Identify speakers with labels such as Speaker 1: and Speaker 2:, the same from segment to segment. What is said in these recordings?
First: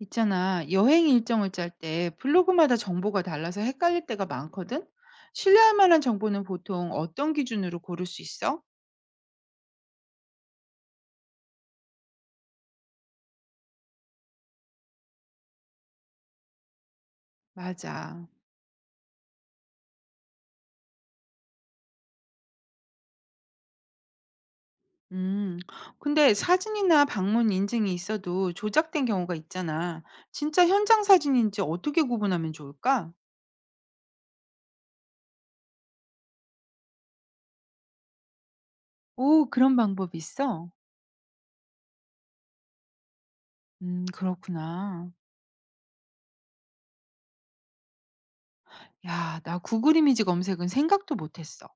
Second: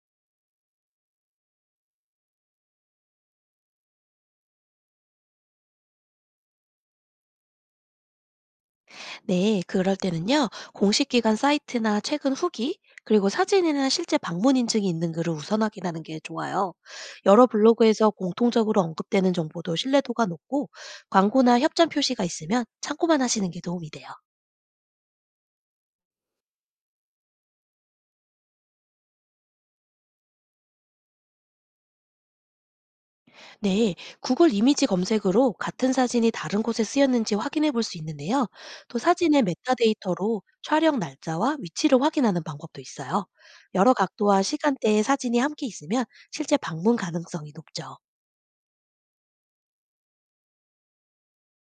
Speaker 1: 있잖아, 여행 일정을 짤 때 블로그마다 정보가 달라서 헷갈릴 때가 많거든? 신뢰할 만한 정보는 보통 어떤 기준으로 고를 수 있어?
Speaker 2: 네, 그럴 때는요, 공식 기관 사이트나 최근 후기, 그리고 사진이나 실제 방문 인증이 있는 글을 우선 확인하는 게 좋아요. 여러 블로그에서
Speaker 1: 맞아.
Speaker 2: 공통적으로 언급되는 정보도 신뢰도가 높고, 광고나 협찬 표시가 있으면 참고만 하시는 게 도움이 돼요.
Speaker 1: 음, 근데 사진이나 방문 인증이 있어도 조작된 경우가 있잖아. 진짜 현장 사진인지 어떻게 구분하면 좋을까?
Speaker 2: 네, 구글 이미지 검색으로 같은 사진이 다른 곳에 쓰였는지 확인해 볼 수 있는데요. 또 사진의
Speaker 1: 오, 그런 방법이
Speaker 2: 메타데이터로
Speaker 1: 있어?
Speaker 2: 촬영 날짜와 위치를 확인하는 방법도 있어요. 여러 각도와 시간대의
Speaker 1: 그렇구나.
Speaker 2: 사진이 함께 있으면 실제 방문 가능성이 높죠.
Speaker 1: 야, 나 구글 이미지 검색은 생각도 못했어.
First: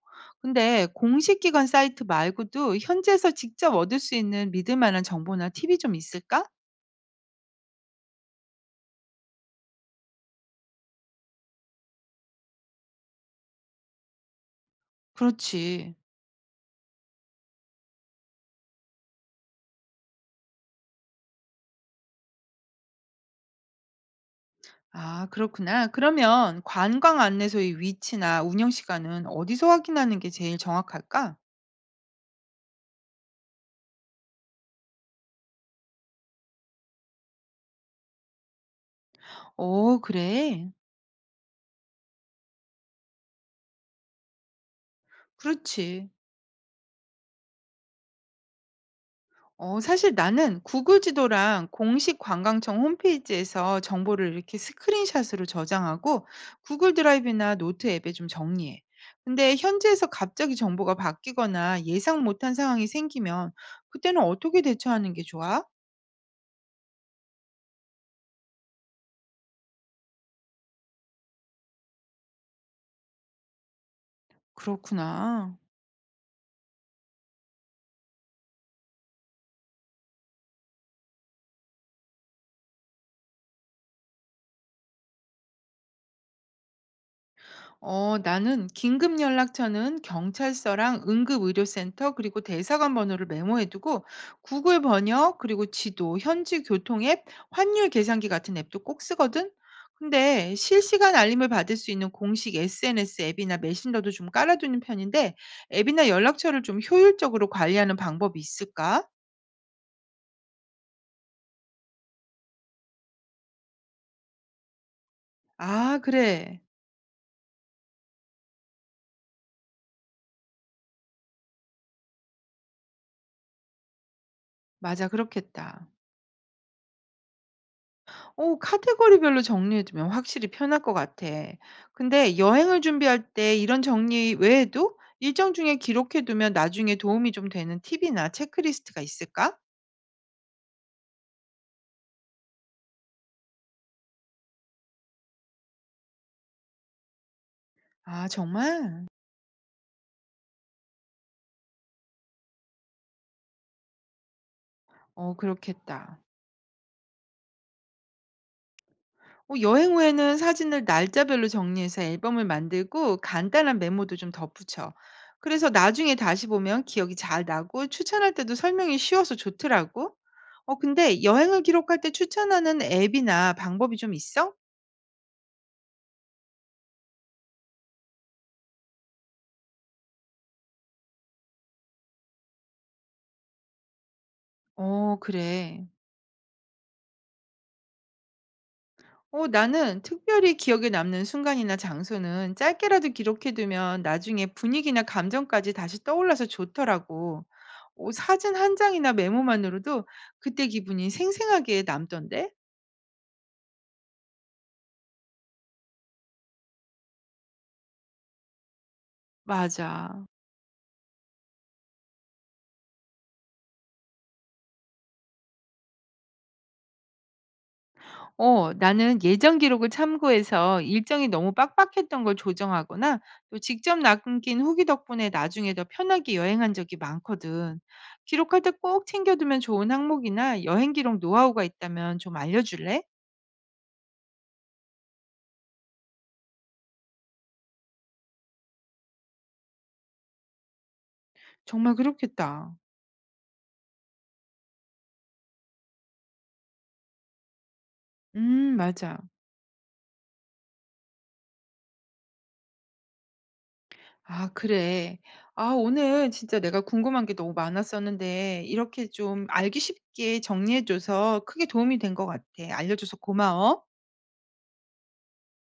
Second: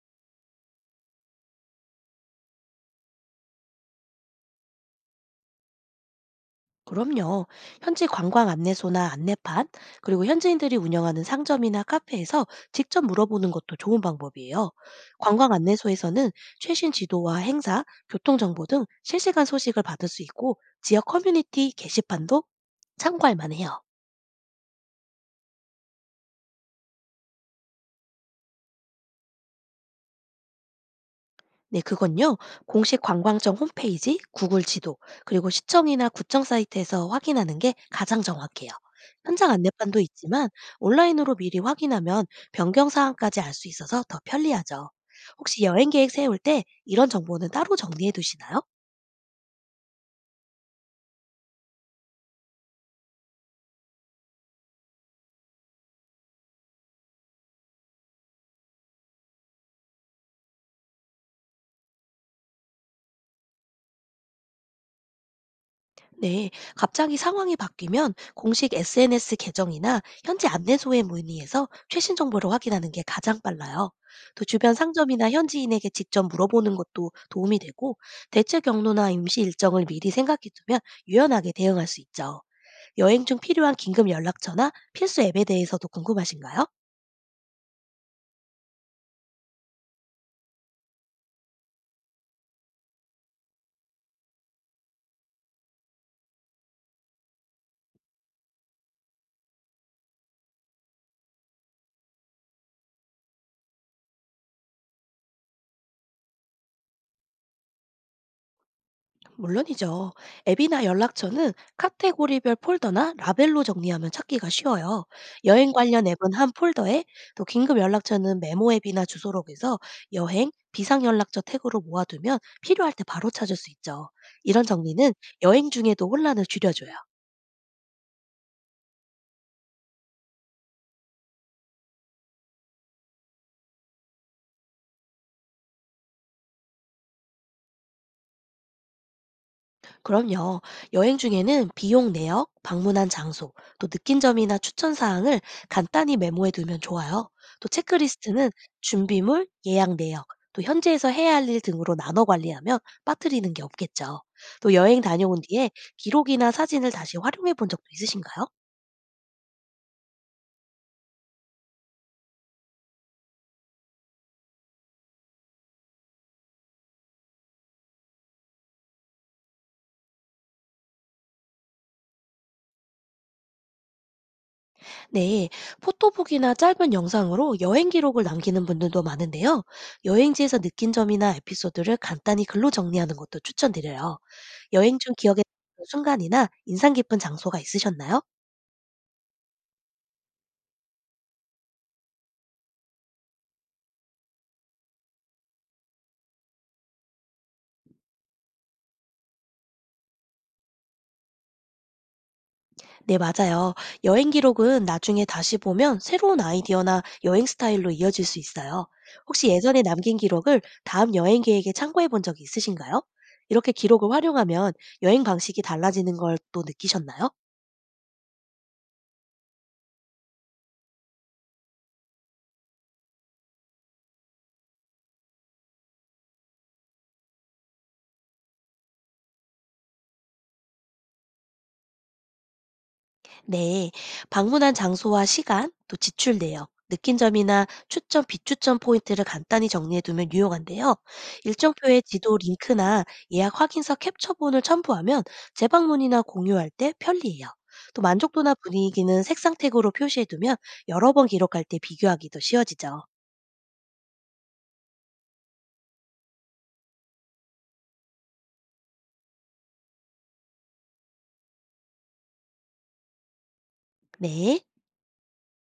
Speaker 1: 근데 공식 기관 사이트 말고도 현지에서 직접 얻을 수 있는 믿을 만한 정보나 팁이 좀 있을까?
Speaker 2: 그럼요. 현지 관광 안내소나 안내판, 그리고 현지인들이 운영하는 상점이나 카페에서 직접 물어보는 것도 좋은 방법이에요. 관광
Speaker 1: 그렇지.
Speaker 2: 안내소에서는 최신 지도와 행사, 교통정보 등 실시간 소식을 받을 수 있고, 지역 커뮤니티 게시판도 참고할 만해요.
Speaker 1: 아, 그렇구나. 그러면 관광 안내소의 위치나 운영 시간은 어디서 확인하는 게 제일 정확할까?
Speaker 2: 네, 그건요. 공식 관광청 홈페이지, 구글 지도, 그리고 시청이나 구청 사이트에서 확인하는 게 가장 정확해요. 현장 안내판도
Speaker 1: 오
Speaker 2: 있지만
Speaker 1: 그래.
Speaker 2: 온라인으로 미리 확인하면 변경 사항까지 알 수 있어서 더 편리하죠. 혹시 여행
Speaker 1: 그렇지.
Speaker 2: 계획 세울 때 이런 정보는 따로 정리해 두시나요?
Speaker 1: 사실 나는 구글 지도랑 공식 관광청 홈페이지에서 정보를 이렇게 스크린샷으로 저장하고 구글 드라이브나 노트 앱에 좀 정리해. 근데 현지에서 갑자기 정보가 바뀌거나 예상 못한 상황이 생기면 그때는 어떻게 대처하는 게 좋아?
Speaker 2: 네, 갑자기 상황이 바뀌면 공식 SNS 계정이나 현지 안내소에 문의해서 최신 정보를 확인하는 게 가장 빨라요. 또 주변 상점이나
Speaker 1: 그렇구나.
Speaker 2: 현지인에게 직접 물어보는 것도 도움이 되고 대체 경로나 임시 일정을 미리 생각해두면 유연하게 대응할 수 있죠. 여행 중 필요한 긴급 연락처나 필수 앱에 대해서도 궁금하신가요?
Speaker 1: 어, 나는 긴급 연락처는 경찰서랑 응급의료센터 그리고 대사관 번호를 메모해두고 구글 번역 그리고 지도, 현지 교통 앱, 환율 계산기 같은 앱도 꼭 쓰거든. 근데 실시간 알림을 받을 수 있는 공식 SNS 앱이나 메신저도 좀 깔아두는 편인데 앱이나 연락처를 좀 효율적으로 관리하는 방법이 있을까?
Speaker 2: 물론이죠. 앱이나 연락처는 카테고리별 폴더나 라벨로 정리하면 찾기가 쉬워요. 여행
Speaker 1: 아,
Speaker 2: 관련 앱은 한
Speaker 1: 그래.
Speaker 2: 폴더에, 또 긴급 연락처는 메모 앱이나 주소록에서 여행, 비상 연락처 태그로 모아두면 필요할 때 바로 찾을 수 있죠. 이런
Speaker 1: 맞아,
Speaker 2: 정리는 여행
Speaker 1: 그렇겠다.
Speaker 2: 중에도 혼란을 줄여줘요.
Speaker 1: 카테고리별로 정리해 두면 확실히 편할 것 같아. 근데 여행을 준비할 때 이런 정리 외에도 일정 중에 기록해 두면 나중에 도움이 좀 되는 팁이나 체크리스트가 있을까?
Speaker 2: 그럼요. 여행 중에는 비용 내역, 방문한 장소, 또 느낀 점이나 추천 사항을 간단히 메모해 두면 좋아요. 또
Speaker 1: 아
Speaker 2: 체크리스트는
Speaker 1: 정말?
Speaker 2: 준비물, 예약 내역, 또 현지에서 해야 할 일 등으로 나눠 관리하면 빠뜨리는 게 없겠죠. 또 여행
Speaker 1: 어
Speaker 2: 다녀온 뒤에
Speaker 1: 그렇겠다.
Speaker 2: 기록이나 사진을 다시 활용해 본 적도 있으신가요?
Speaker 1: 여행 후에는 사진을 날짜별로 정리해서 앨범을 만들고 간단한 메모도 좀 덧붙여. 그래서 나중에 다시 보면 기억이 잘 나고 추천할 때도 설명이 쉬워서 좋더라고. 근데 여행을 기록할 때 추천하는 앱이나 방법이 좀 있어?
Speaker 2: 네, 포토북이나 짧은 영상으로 여행 기록을 남기는 분들도 많은데요. 여행지에서 느낀 점이나 에피소드를 간단히 글로 정리하는 것도 추천드려요. 여행 중
Speaker 1: 어
Speaker 2: 기억에 남는
Speaker 1: 그래.
Speaker 2: 순간이나 인상 깊은 장소가 있으셨나요?
Speaker 1: 나는 특별히 기억에 남는 순간이나 장소는 짧게라도 기록해 두면 나중에 분위기나 감정까지 다시 떠올라서 좋더라고. 사진 한 장이나 메모만으로도 그때 기분이 생생하게 남던데?
Speaker 2: 네, 맞아요. 여행 기록은 나중에 다시 보면 새로운 아이디어나 여행 스타일로 이어질 수 있어요. 혹시 예전에 남긴
Speaker 1: 맞아.
Speaker 2: 기록을 다음 여행 계획에 참고해 본 적이 있으신가요? 이렇게 기록을 활용하면 여행 방식이 달라지는 걸 또 느끼셨나요?
Speaker 1: 어, 나는 예전 기록을 참고해서 일정이 너무 빡빡했던 걸 조정하거나 또 직접 남긴 후기 덕분에 나중에 더 편하게 여행한 적이 많거든. 기록할 때 꼭 챙겨두면 좋은 항목이나 여행 기록 노하우가 있다면 좀 알려줄래?
Speaker 2: 네, 방문한 장소와 시간, 또 지출 내역, 느낀 점이나 추천, 비추천 포인트를 간단히 정리해 두면 유용한데요.
Speaker 1: 정말
Speaker 2: 일정표에 지도
Speaker 1: 그렇겠다.
Speaker 2: 링크나 예약 확인서 캡처본을 첨부하면 재방문이나 공유할 때 편리해요. 또 만족도나
Speaker 1: 맞아.
Speaker 2: 분위기는 색상 태그로 표시해 두면 여러 번 기록할 때 비교하기도 쉬워지죠.
Speaker 1: 아, 그래. 아, 오늘 진짜 내가 궁금한 게 너무 많았었는데 이렇게 좀 알기 쉽게 정리해줘서 크게 도움이 된 것 같아. 알려줘서 고마워.
Speaker 2: 네.